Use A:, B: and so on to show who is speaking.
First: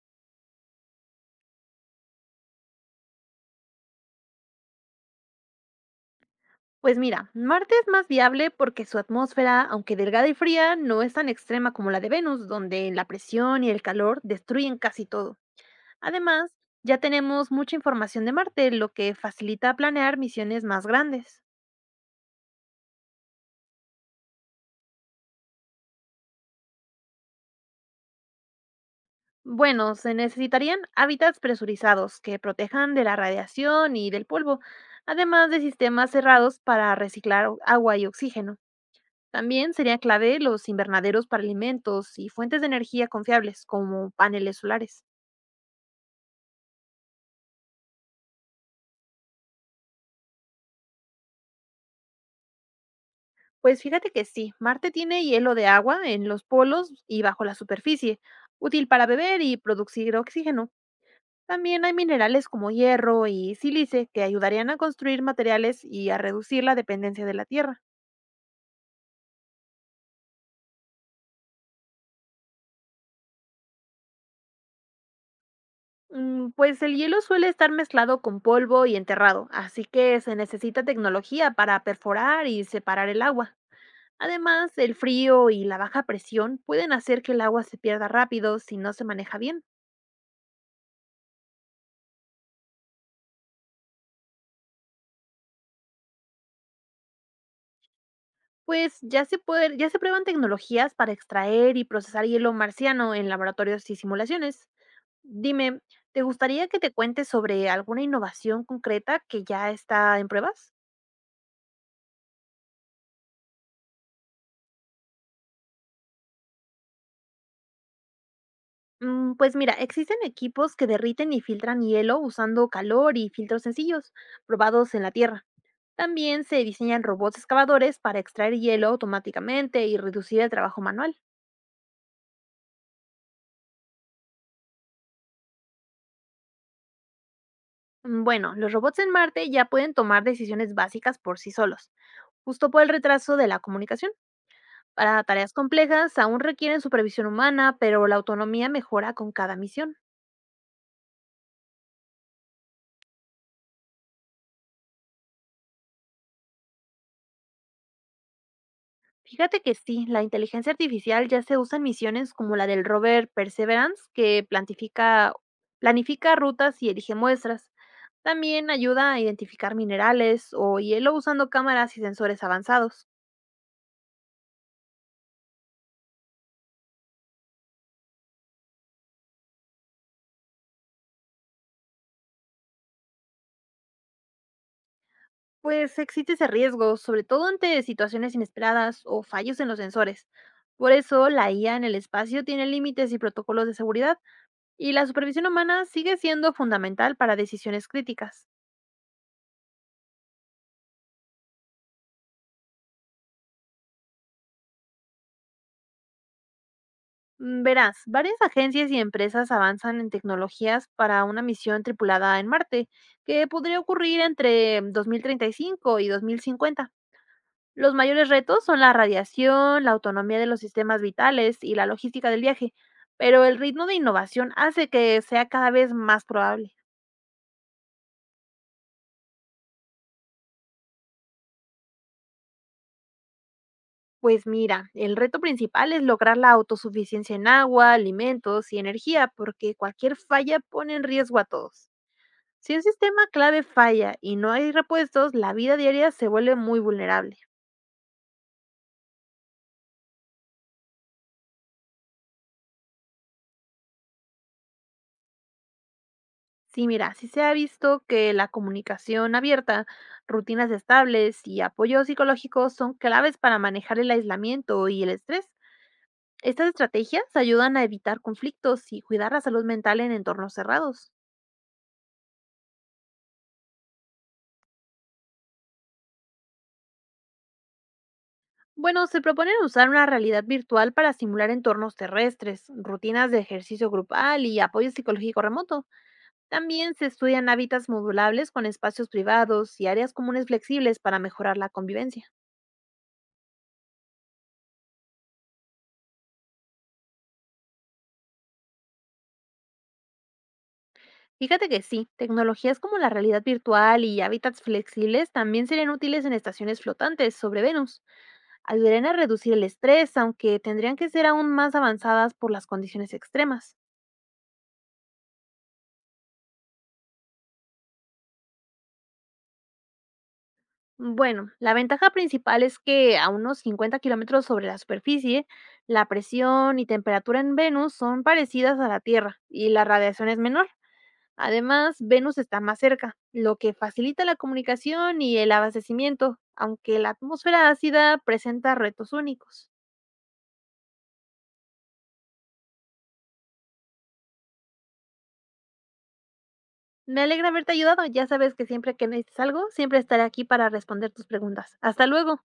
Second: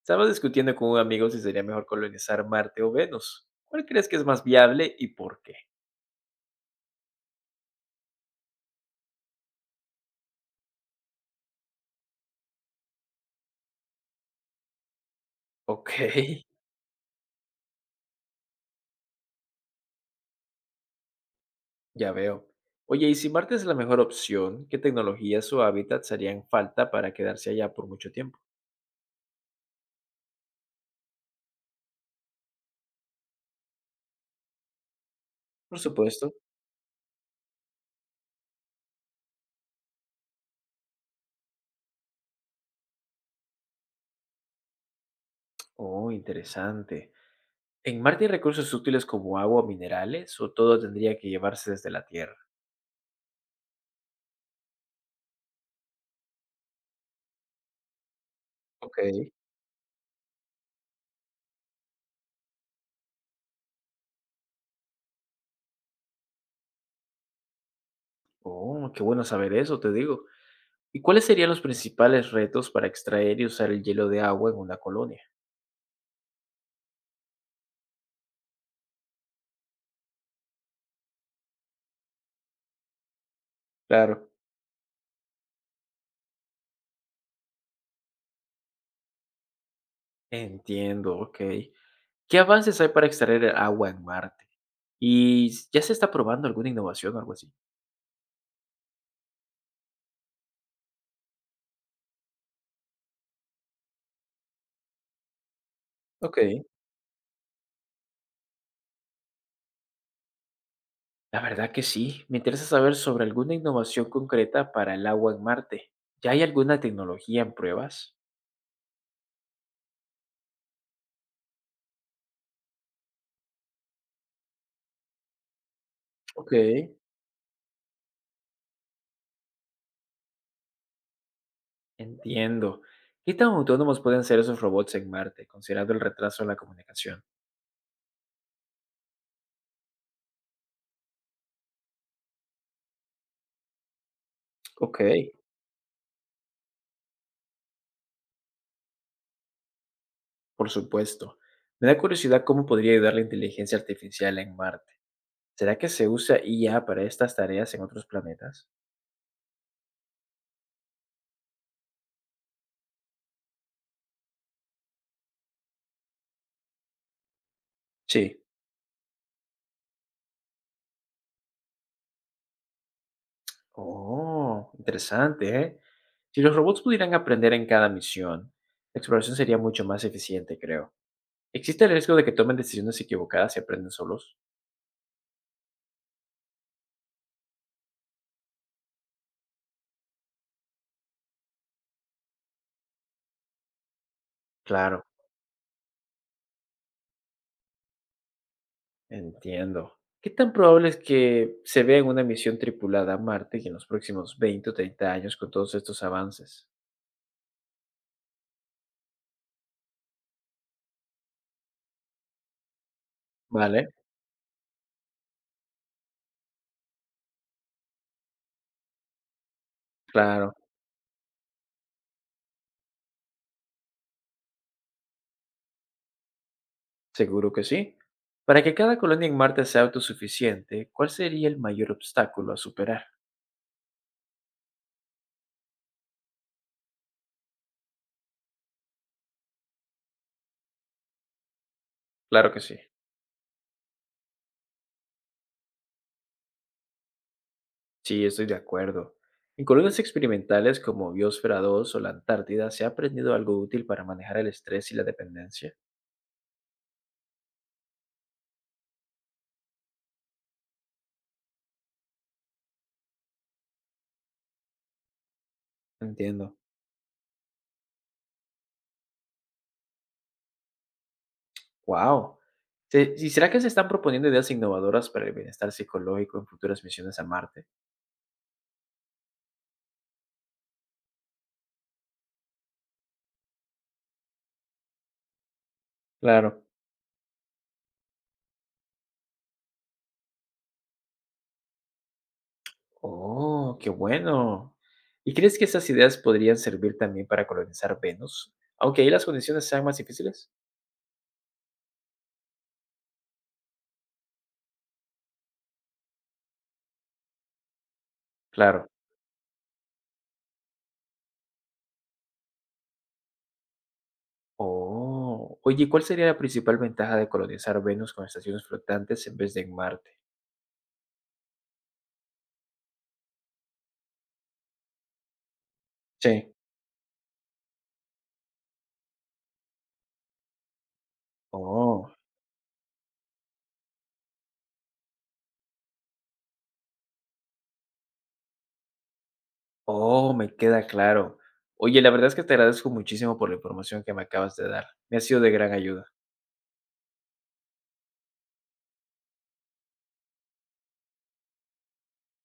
A: Estaba discutiendo con un amigo si sería mejor colonizar Marte o Venus. ¿Cuál crees que es más viable y por qué?
B: Pues mira, Marte es más viable porque su atmósfera, aunque delgada y fría, no es tan extrema como la de Venus, donde la presión y el calor destruyen casi todo.
A: Ok,
B: Además, ya tenemos mucha información de Marte, lo que facilita planear misiones más grandes.
A: ya veo. Oye, y si Marte es la mejor opción, ¿qué tecnologías o hábitats harían falta para quedarse allá por mucho tiempo?
B: Bueno, se necesitarían hábitats presurizados que protejan de la radiación y del polvo, además de
A: Por
B: sistemas
A: supuesto.
B: cerrados para reciclar agua y oxígeno. También sería clave los invernaderos para alimentos y fuentes de energía confiables, como paneles solares.
A: Oh, interesante. ¿En Marte hay recursos útiles como agua o minerales o todo tendría que llevarse desde la Tierra?
B: Pues fíjate que sí, Marte tiene hielo de agua en los polos y bajo la superficie, útil
A: Ok.
B: para beber y producir oxígeno. También hay minerales como hierro y sílice que ayudarían a construir materiales y a reducir la dependencia de la Tierra.
A: Oh, qué bueno saber eso, te digo. ¿Y cuáles serían los principales retos para extraer y usar el hielo de agua en una colonia?
B: Mm, Pues el hielo suele estar mezclado con polvo y enterrado, así que se necesita tecnología para perforar y separar el agua.
A: Claro.
B: Además, el frío y la baja presión pueden hacer que el agua se pierda rápido si no se maneja bien.
A: Entiendo, ok. ¿Qué avances hay para extraer el agua en Marte? ¿Y ya se está probando alguna innovación o algo así?
B: Pues ya se puede, ya se prueban tecnologías para extraer y procesar hielo marciano en laboratorios y simulaciones. Dime, ¿te
A: Ok,
B: gustaría que te cuente sobre alguna innovación concreta que ya está en pruebas?
A: la verdad que sí. Me interesa saber sobre alguna innovación concreta para el agua en Marte. ¿Ya hay alguna tecnología en pruebas?
B: Mm, Pues mira, existen equipos que derriten y filtran hielo usando calor y filtros sencillos, probados en la Tierra. También se
A: Ok.
B: diseñan robots excavadores para extraer hielo automáticamente y reducir el trabajo manual.
A: Entiendo. ¿Qué tan autónomos pueden ser esos robots en Marte, considerando el retraso en la comunicación?
B: Mm, Bueno, los robots en Marte ya pueden tomar decisiones básicas por sí solos justo por el retraso de la comunicación.
A: Ok,
B: Para tareas complejas aún requieren supervisión humana, pero la autonomía mejora con cada misión.
A: por supuesto. Me da curiosidad cómo podría ayudar la inteligencia artificial en Marte. ¿Será que se usa IA para estas tareas en otros planetas?
B: Fíjate que sí, la inteligencia artificial ya se usa en misiones como la del rover Perseverance, que planifica rutas y elige muestras.
A: Sí.
B: También ayuda a identificar minerales o hielo usando cámaras y sensores avanzados.
A: Oh, interesante, ¿eh? Si los robots pudieran aprender en cada misión, la exploración sería mucho más eficiente, creo. ¿Existe el riesgo de que tomen decisiones equivocadas y aprenden solos?
B: Pues existe ese riesgo, sobre todo ante situaciones inesperadas o fallos en los sensores. Por eso la IA en el espacio tiene límites y protocolos de seguridad. Y
A: Claro,
B: la supervisión humana sigue siendo fundamental para decisiones críticas.
A: entiendo. ¿Qué tan probable es que se vea en una misión tripulada a Marte y en los próximos 20 o 30 años con todos estos avances?
B: Mm, Verás, varias agencias y empresas avanzan en tecnologías para una misión tripulada en Marte, que podría
A: Vale,
B: ocurrir entre 2035 y 2050. Los mayores retos son la radiación, la autonomía de
A: claro,
B: los sistemas vitales y la logística del viaje, pero el ritmo de innovación hace que sea cada vez más probable.
A: seguro que sí. Para que cada colonia en Marte sea autosuficiente, ¿cuál sería el mayor obstáculo a superar?
B: Pues mira, el reto principal es lograr la autosuficiencia en agua, alimentos y energía, porque cualquier falla pone en riesgo a todos.
A: Claro que
B: Si
A: sí.
B: un sistema clave falla y no hay repuestos, la vida diaria se vuelve muy vulnerable.
A: Sí, estoy de acuerdo. En colonias experimentales como Biosfera 2 o la Antártida se ha aprendido algo útil para manejar el estrés y la dependencia.
B: Sí, mira, sí se ha visto que la comunicación abierta, rutinas estables y apoyo psicológico son claves para manejar el aislamiento y el estrés.
A: Entiendo.
B: Estas estrategias ayudan a evitar conflictos y cuidar la salud mental en entornos cerrados.
A: ¡Wow! ¿Y será que se están proponiendo ideas innovadoras para el bienestar psicológico en futuras misiones a Marte?
B: Bueno, se proponen usar una realidad virtual para simular entornos terrestres, rutinas de ejercicio grupal y apoyo psicológico remoto.
A: Claro.
B: También se estudian hábitats modulables con espacios privados y áreas comunes flexibles para mejorar la convivencia.
A: ¡Oh, qué bueno! ¿Y crees que esas ideas podrían servir también para colonizar Venus? Aunque ahí las condiciones sean más difíciles.
B: Fíjate que sí, tecnologías como la realidad virtual y hábitats flexibles también serían útiles en estaciones flotantes sobre Venus.
A: Claro.
B: Ayudarían a reducir el estrés, aunque tendrían que ser aún más avanzadas por las condiciones extremas.
A: Oh, oye, ¿cuál sería la principal ventaja de colonizar Venus con estaciones flotantes en vez de en Marte?
B: Bueno, la ventaja principal es que a unos 50 km sobre la superficie, la
A: Sí.
B: presión y temperatura en Venus son parecidas a la Tierra y la radiación es menor. Además,
A: Oh,
B: Venus está más cerca, lo que facilita la comunicación y el abastecimiento, aunque la atmósfera ácida presenta retos únicos.
A: oh, me queda claro. Oye, la verdad es que te agradezco muchísimo por la información que me acabas de dar. Me ha sido de gran ayuda.
B: Me alegra haberte ayudado. Ya sabes que siempre que necesites algo, siempre estaré aquí para responder tus preguntas. Hasta luego.